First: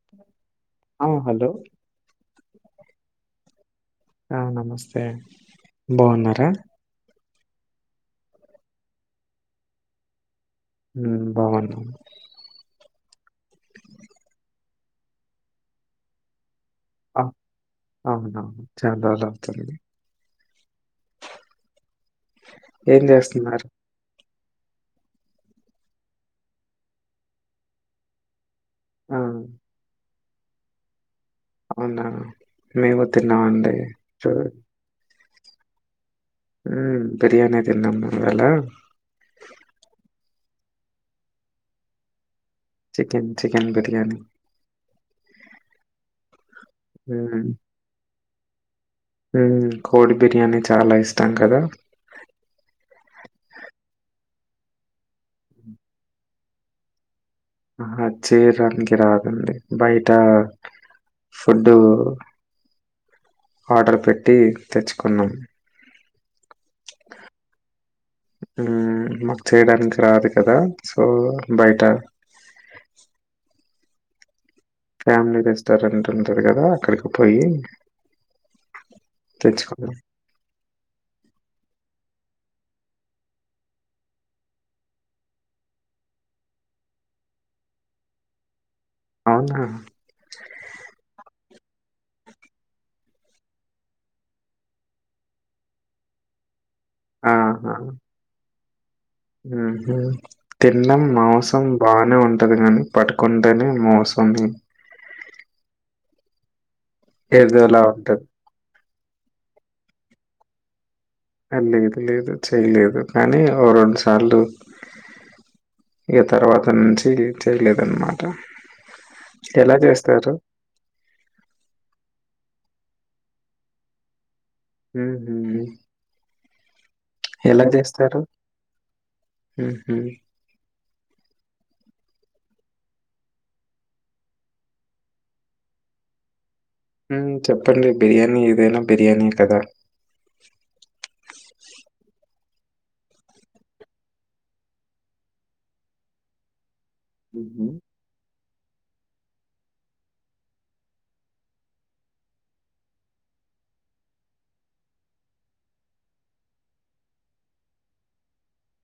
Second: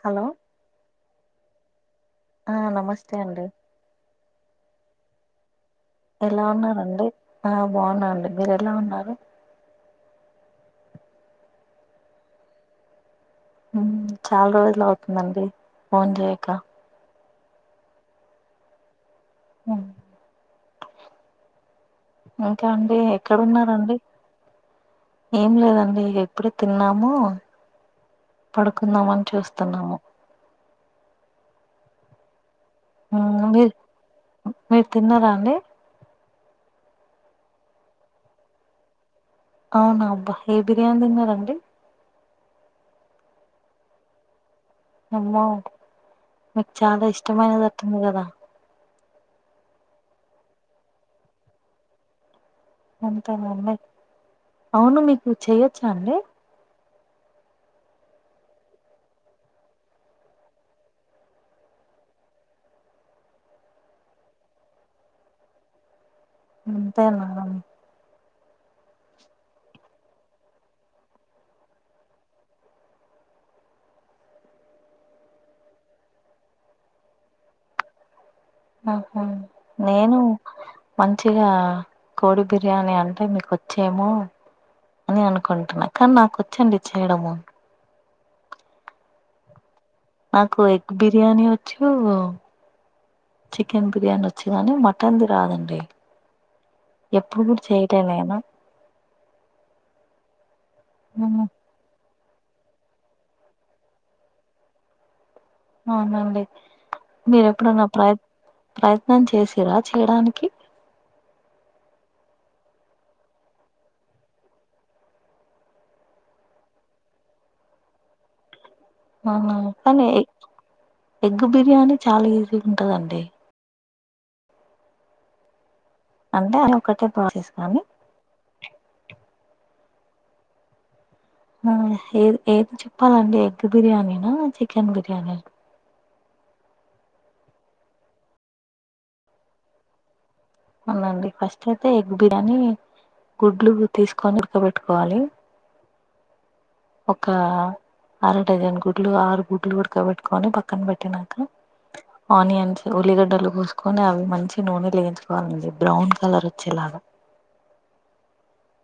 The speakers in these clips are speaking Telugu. హలో ఆ హలో ఆ నమస్తే అండి ఆ నమస్తే అండి ఎలా ఉన్నారండి ఆ బాగున్నాండి మీరు ఎలా ఉన్నారు. ఉమ్ బాగున్నా చాలా రోజులు అవుతుందండి ఫోన్ చేయక ఆ అవునవును చాలా రోజులవుతుంది ఉమ్, ఇంకా అండి ఏం జేస్తున్నారు? ఎక్కడున్నారు అండి ఏం లేదండి ఇగ ఇప్పుడే తిన్నాము ఆ! పడుకుందామని చూస్తున్నాము అవునా మేము ఉమ్, తిన్నామండి మీరు చూ మీరు తిన్నారా అండి హ బిర్యానీ తిన్నాము ఇవాళ అవునా అబ్బా ఏ బిర్యానీ తిన్నారండి చికెన్ చికెన్ బిర్యానీ అమ్మో మీకు చాలా ఇష్టమైనది అటుంది కదా ఉమ్ కోడి బిర్యానీ చాలా ఇష్టం కదా అంతేనా అండి అవును మీకు చెయ్యొచ్చా అండి ఆ చేయడానికి రాదండి బయట ఫుడ్డు ఆర్డర్ పెట్టి తెచ్చుకున్నాం తినడం ఉ మాకు చేయడానికి రాదు కదా సో బయట ఫ్యామిలీ రెస్టారెంట్ ఉంటాది కదా అక్కడికి పోయి ఆహా తెచ్చుకున్నాం. నేను మంచి కొద్దిగా కోడి బిర్యానీ అంటే మీకు వచ్చేమో అని అనుకుంటున్నా కానీ నాకొచ్చండి చేయడము అవునా నాకు ఎగ్ బిర్యానీ వచ్చు చికెన్ బిర్యానీ వచ్చిందని మటన్ది రాదండి ఎప్పుడు కూడా చేయలే నేను ఉహు తీన్డం ఉమ్, మాంసం బనే ఉం టది కాని పట్టుకుంటేనే మాంసం ది అవునండి ఏదోలా మీరెప్పుడున్న ప్రయ ఉంటది. ప్రయత్నం చేసిరా చేయడానికి లేదు లేదు చేయలేదు కానీ ఓ రెండు సార్లు ఈ తర్వాత నుంచి చేయలేదన్నమాట అవునా కానీ ఎ ఎగ్ బిర్యానీ చాలా ఈజీ ఉంటుందండి ఉహూ అంటే అది ఒకటే ప్రాసెస్ కానీ ఆహా ఏ ఏది చెప్పాలండి ఎగ్ బిర్యానీనా చికెన్ బిర్యానీ చెప్పండి బిర్యానీ ఏదైనా బిర్యానీ కదా అవునండి ఫస్ట్ అయితే ఎగ్ బిర్యానీ గుడ్లు తీసుకొని ఇకబెట్టుకోవాలి ఒక హుహు. అర డజన్ గుడ్లు ఆరు గుడ్లు ఉడకబెట్టుకొని పక్కన పెట్టినాక ఆనియన్స్ ఉల్లిగడ్డలు కూసుకొని అవి మంచి నూనె లేగించుకోవాలండి బ్రౌన్ కలర్ వచ్చేలా అ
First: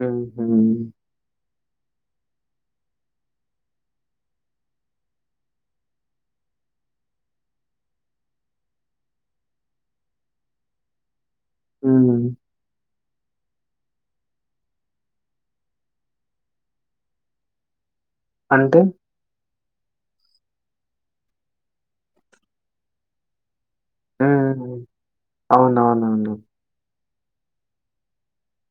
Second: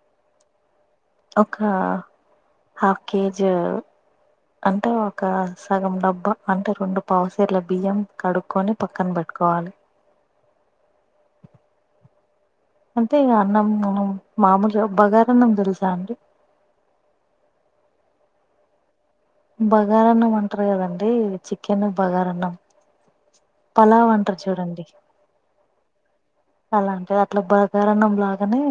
ఆ ఒక హాఫ్ కేజీ అంటే ఒక సగం డబ్బా అంటే రెండు పావుసేర్ల బియ్యం కడుక్కకొని పక్కన పెట్ట ట్టుకోవాలి హ అంటే అన్నం మనం మామూలుగాబ్ బగారన్నం తెలుసా అండి అంటే బగారాన్నం అంటారు కదండి చికెన్ బగారాన్నం పలావ అంటారు హ్మ్. చూడండి అవునవునవును. అలా అంటే అట్లా బకారన్నం లాగానే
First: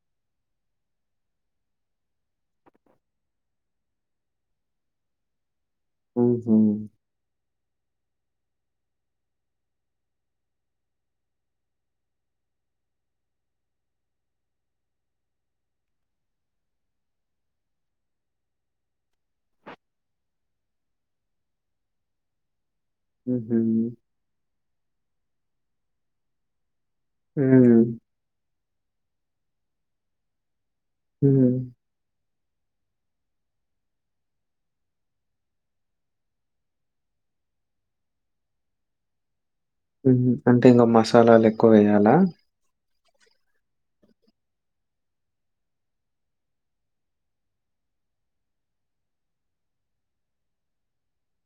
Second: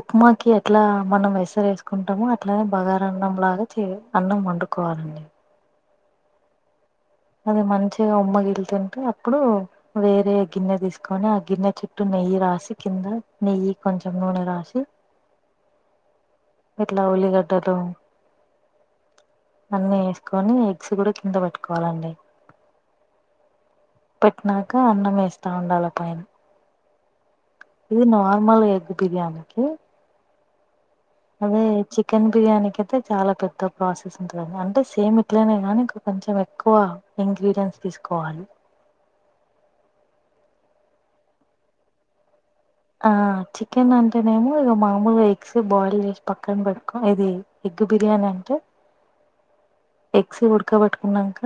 ఉప్మాకి ఎట్లా మనం వెసర వేసుకుంటామో అట్లానే బగార అన్నం లాగా చే అన్నం వండుకోవాలండి ఆహ అది మంచిగా ఉమ్మగిలుతుంటే అప్పుడు వేరే గిన్నె తీసుకొని ఆ గిన్నె చుట్టూ నెయ్యి రాశి కింద నెయ్యి కొంచెం నూనె రాశి ఎట్లా ఉల్లిగడ్డలు అన్నీ వేసుకొని ఎగ్స్ కూడా కింద పెట్టుకోవాలండి ఉ పెట్టినాక అన్నం వేస్తా ఉండాలి పైన హ్మ్. ఇది నార్మల్ ఎగ్ ప్రర్యాణికి అదే హ్మ్. చికెన్ బిర్యా అయితే చాలా పెద్ద ప్రాసెస్ ఉంటుంది అంటే సేమ్ ఇట్లనే కానీ కొంచెం ఎక్కువ ఇంగ్రీడియంట్స్ తీసుకోవాలి అంటే ఇంకా మసాలాలు ఎక్కువ వేయాలా ఆ చికెన్ అంటేనేమో ఇక మామూలుగా ఎగ్స్ బాయిల్ చేసి పక్కన పెట్టుకోం ఇది దగ్గ బిర్యానీ అంటే ఎక్సీ ఉడకబట్టుకున్నాక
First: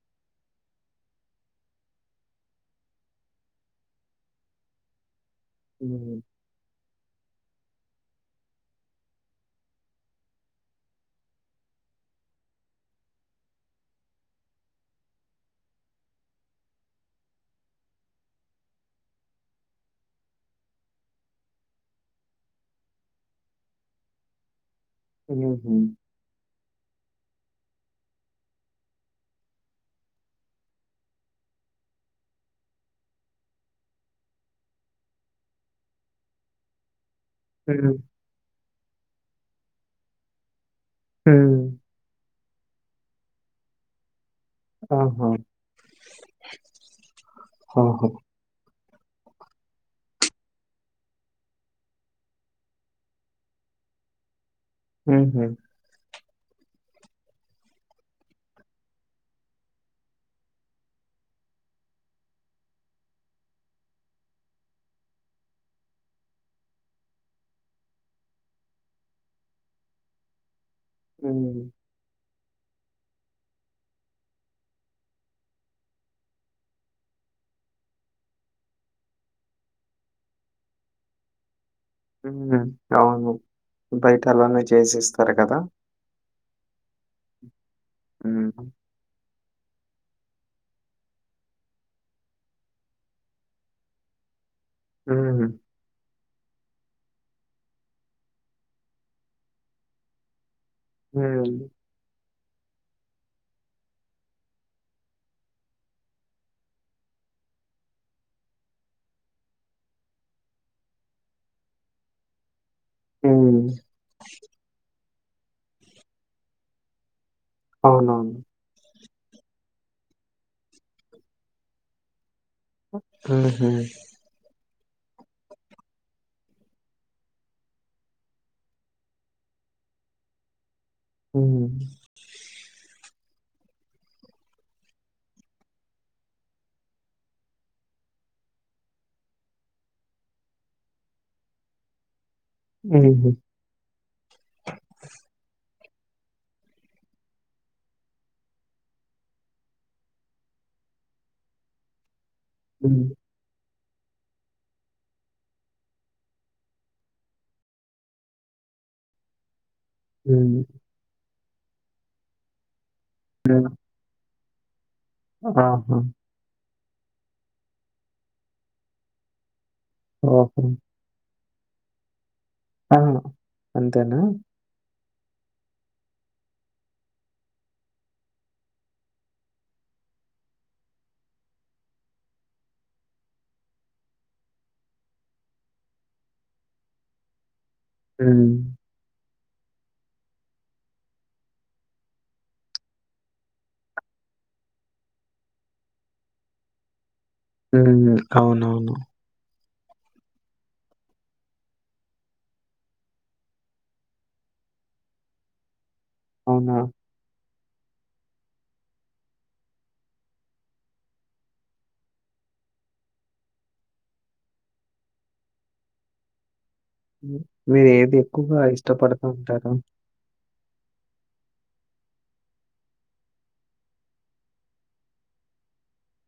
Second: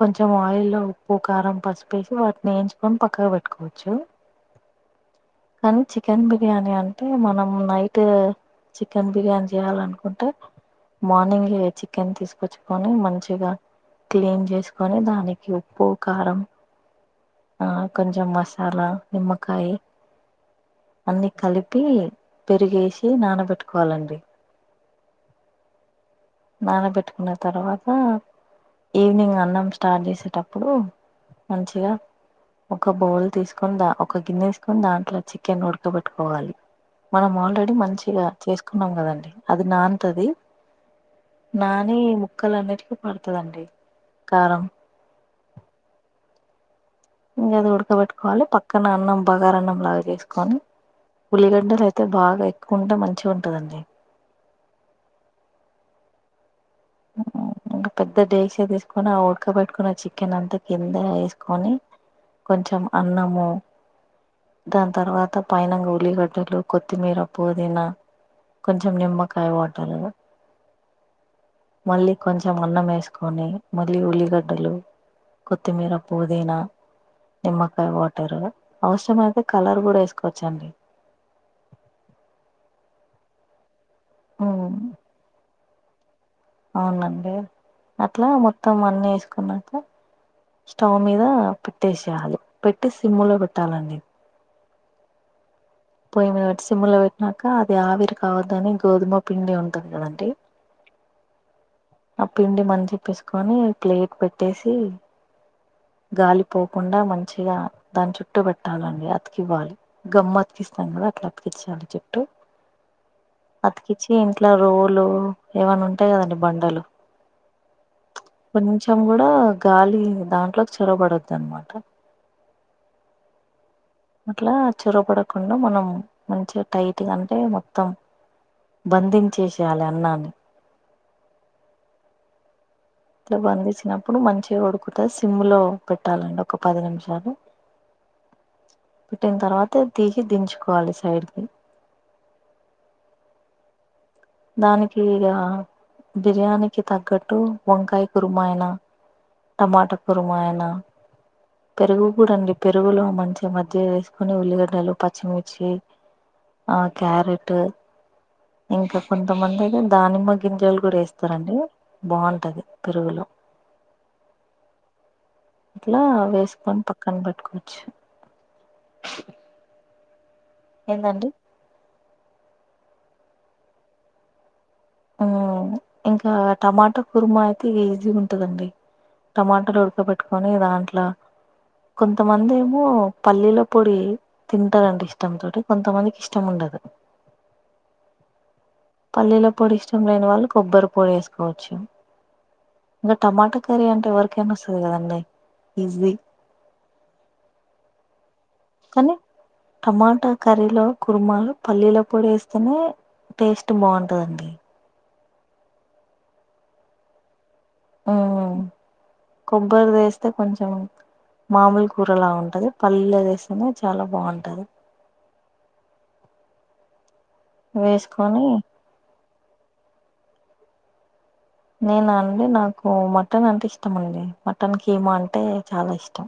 కొంచెం ఆయిల్లో ఉప్పు కారం పసిపేసి వాటిని వేయించుకొని పక్కగా పెట్టుకోవచ్చు అనీ హ్మ్. చికెన్ బిర్యానీిను అంటే మనం నైట్ చికెన్ బిర్యానీ చేయాల అనుకుంటే మార్నింగ్ చికెన్ తీసుకు చ్చుకొని మంచిగా క్లీన్ చేసుకొని దానికి ఉప్పు కారం ఆ కొంచెం మసాలా నిమ్మకాయ అన్నిీ కలిపి పెరిగేసి నానబెట్టుకోవాలండి హ నానబెట్టుకున్న తర్వాత ఈవినింగ్ అన్నం స్టార్ట్ చేసేటప్పుడు మంచిగా ఒక బౌల్ తీసుకుని ద ఒక గిన్నెసుకొని దాంట్లో చికెన్ ఉడకబెట్టుకోవాలి మనం ఆల్రెడీ హ్మ్. మంచిగా చేసుకున్నాం కదండి అది నాంతది హ్మ్. నాని ముక్కలు అన్నిటికీ పడుతుందండి కారం ఆహా ఇంకా అది ఆహా! ఉడకబెట్టుకోవాలి పక్కన అన్నం బగార అన్నం లాగా చేసుకొని ఉల్లిగడ్డలు అయితే బాగా ఎక్కువ ఉంటే మంచిగా ఉంటదండి హ అ ఇంకా పెద్ద డేస తీసుకొని ఆ ఉడకబట్టుకున్న చికెన్ అంతా కింద వేసుకొని కొంచెం అన్నము దాని తర్వాత పైన ఉల్లి గడ్డలు కొత్తిమీర పుదీనా కొంచెం నిమ్మకాయ వాటాలగా హ్మ్. మళ్ళీ కొంచెం అన్నం వేసుకొని మళ్ళీ ఉల్లిగడ్డలు కొత్తిమీర పుదీనా నిమ్మకాయ వాటరు అవసరమ అయితే కలర్ కూడా వేసుకోవచ్చండి ఉ అవును బయట అలానే ఉమ్ చేసిస్తారు కదా అవునండి అట్లా హ్మ్. మొత్తం అన్ని వేసుకున్నా స్టవ్ మీద పెట్టేసేయాలి పెట్టి సిమ్ లో పెట్టాలండి హ పొయ్య మీద పెట్టి సిమ్ములో పెట్టినాక అది ఆవిరి కావద్దని గోధుమ పిండి ఉంటది కదండి హ ఆ పిండి మంచిప్పేసుకొని ప్లేట్ పెట్టేసి గాలిపోకుండా మంచిగా దాని చుట్టటు పెట్టాలండి అతికివ్వాలి గమ్మ అతికిస్త అట్లాతీకిచాలా చుట్టు హ్మ్. అతికిచ్చి ఇంట్లో రోలు ఏమన్న ఉంటాయి కదండి బండలు అవునవును తం కూడా గాలి దాంట్లోకి చొరబడొద్దు అనమాట ఆ అట్లా చొరపడకుండా మనం మంచిగా టైట్గా అంటే మొత్తం బంధించేసేయాలి అన్నాన్ని హ ఇట్ల బంధచ్చినప్పుడు మంచిగా ఉడుకుతది సిమ్ లో పెట్టాలండి ఒక పది నిమిషాలు పెట్టిన తర్వాత తీసి దించుకోవాలి సైడ్కి అ దానికి ఇక బిర్యానీకి తగ్గట్టు వంకాయ కురుమాయన టమాటా కురుమా ఆయిన పెరుగు కూడాండి పెరుగులో హ్మ్. మంచి మజ్ జ్జిగ వేసుకొని ఉల్లిగడ్డలు పచ్చిమిర్చి క్యారెట్ ఇంకా కొంతమంది ఐతే దానిమ్మ హ్మ్. గింజలు కూడా వేస్తారండి బాగుంటది పెరుగులో హ్మ్. ఆహా! ఇట్లా వేసుకొని పక్కన పెట్టుకోవచ్చు ఓహో ఏందండి ఆ అంతేనా ఇంకా టమాటా కుర్మా అయితే ఈజీ గా ఉంటదండి టమాటాలు ఉడక పెట్టుకొని దాంట్లో కొంతమంది ఏమో పల్లీల పొడి తింటారండి ఇష్టంంతోటి కొంతమందికి ఇష్టం ఉండు అహ హు పల్లీల పొడి ఇష్టం లేని వాళ్ళు కొబ్బరి పొడి వేసుకోవచ్చు ఇంక టమాటా కర్రీ అంటే ఎవరికేనా వస్తుంది కదండి ఈజీ ఉ కవునవును టమాట కర్రీలో కుర్మ పల్లీల పొడి వేస్తేనే టేస్ట్ బాగుంటదండి ఆహా ఉ కొబ్బరి వేస్తే కొంచెం మా మూల్ కూరలా ఉంటది పల్లీలు వేస్తేనే చాలా బాగుంటది మీరు ఏది వేసుకొని ఎక్కువగా ఇష్టపడుతూ ఉంటారు నేనా అండి నాకు మటన్ అంటే ఇష్టం అండి మటన్ కీమా అంటే చాలా ఇష్టం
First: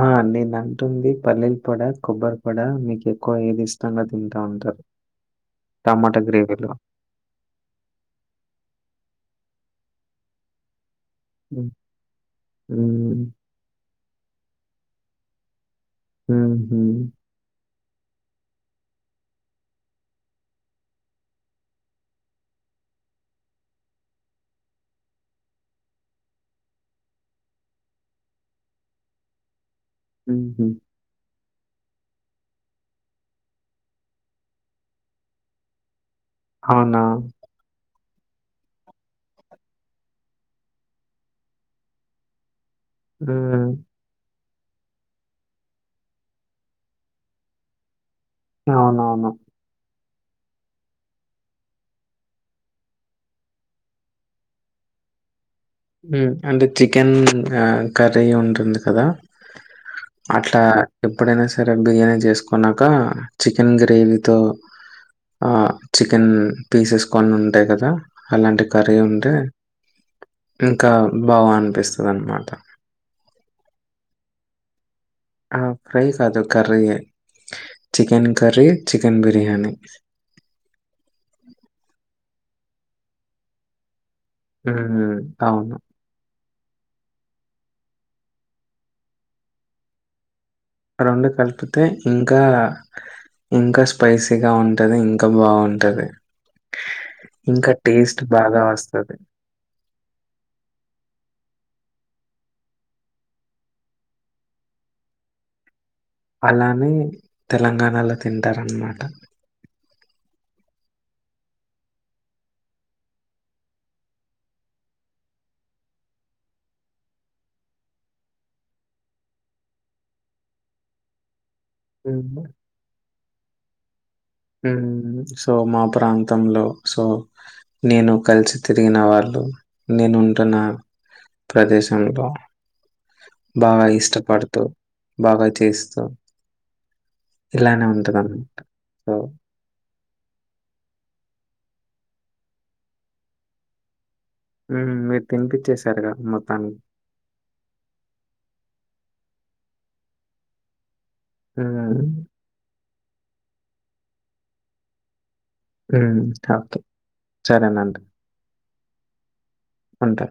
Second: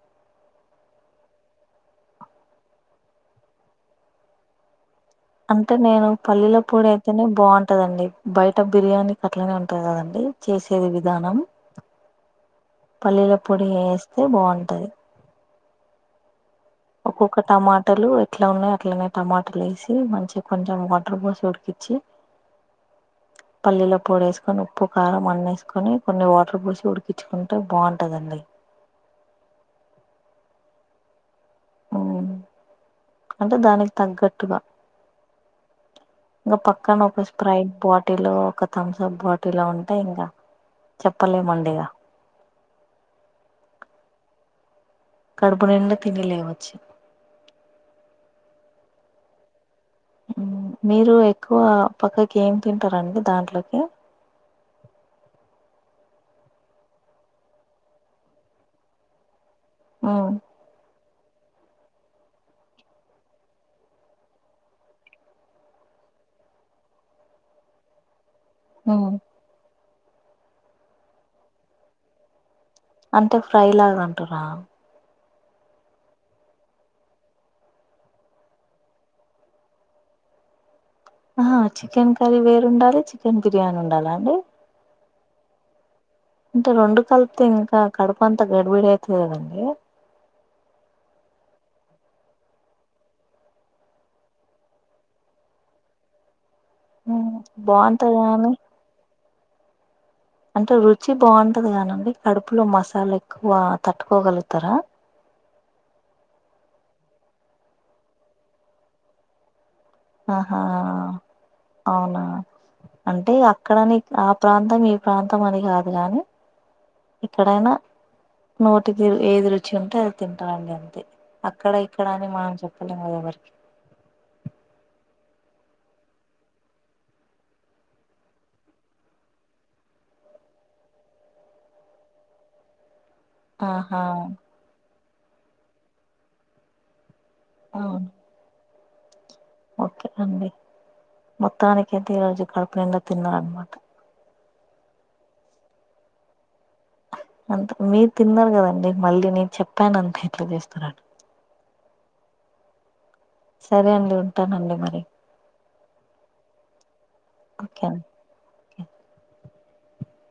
ఆ నేను అంటుంది పల్లీల పొడి ఆ కొబ్బరి పొడ మీకు ఎక్కువ ఏది ఇష్టంగా తింటా ఉంటారు అంటే నేను టమాటా పల్లీల గ్రేవీలో. పొడి అయితేనే బాగుంటదండి బయట బిర్యానీ అట్లనే ఉంటంది కదండి చేసేది విధానం హ్మ్. హ్మ్. పల్లీల పొడి వేస్తే బాగుంటది ఉ ఒక్కొక్క టమా టలు ఎట్ల ఉన్నాయో అట్లనే టమాటలు వేసి మంచిగా కొంచెం వాటర్ బోసి ఉడికించి పల్లీలో పొడి వేసుకొని ఉప్పు కారం అన్ని వేసుకొని కొన్ని వాటర్ పోసి ఉడికించుకుంటే బాగుంటదండి ఊహు ఉ అంటే దానికి తగ్గట్టుగా ఇంక పక్కన అవునా? ఒక స్ప్రైట్ బాట్ టిలు ఒక థమ్సప్ బాటిలు ఉంటయి కదా ఇంకా చెప్పలేమండిగా హు కడుపు నిండా తిని లేవచ్చు అవునవును మీరు ఎక్కువ పక్కకి ఏం తింటారంండి దాంట్లోకి ఉ అంటే చికెన్ ఆ కర్రీ ఉంటుంది కదా ఉమ్ అట్ల ఎప్పుడైన సరే బిర్యానీ చేసుకున్నాక చికెన్ గ్రేవీతో ఆ చికెన్ పీసెస్ కొన్ని ఉంటాయి కదా అలాంటి కర్రీ ఉమ్ ఉంటే ఇంక బాగ అనిపిస్తుంది అనమాట అంటే ఫ్రై లాగ అంటున్నావ ఆ ఫ్రై కాదు కర్రీ ఏ చికెన్ కర్రీ చికెన్ బిర్యానీి ఆహా చికెన్ కర్రీ వేరుండాలి చికెన్ బిర్యానీ ఉండాల అండి హు అవును అంటే రెండు కలిపితే ఇంక కడుపు అంతా గడిబిడి అయితుంది కదండి రెండు కలిపితే ఇంకా ఇంకా స్పైసీగ ఉంటది ఇంకా బాగుంటది ఉమ్, ఇంక బాగుంటది టేస్ట్ గాని బాగా వస్తది అంటే రుచి బాగుంటది కానండి కడుపులో మసాలా ఎక్కువ తట్టుకోగలుగుతారా అలానే తెలంగాణలో తింటారన్నమాట ఆహా అవునా అంటే అక్కడని ఆ ప్రాంతం ఈ ప్రాంతం అని కాదు కానీ ఏక్కడైనా నోటికి ఏది రుచి ఉంటే అది తింటాలండి అంతే అక్కడ ఇక్కడ అని హ్మ్. మనం చెప్పలేం కద ఎవరి సో మా ప్రాంతంలో సో నేను కలిసి తిరిగిన వాళ్ళు నేనుంటున్న ప్రదేశంలో బాగా ఆహా ఇష్టపడుతరు బాగా చేస్తవు ఇలానే అవును ఉంటాదన్న సో ఓకే అండి మొత్తానిక ఐతే ఈరోజు కడుపు నిండా తిన్నారనమాట మీరు తినిపించేసారుగా మొత్తానికి అంత మీరు తిన్నారు కదండి మళ్ళీ నేను చెప్పాను అంతే ఎట్లా చేస్తారు అని అవును అండి సరే అండి ఉంటానండి మరి హ్మ్ ఓకే ఓకే అండి సెరెనండి అంతే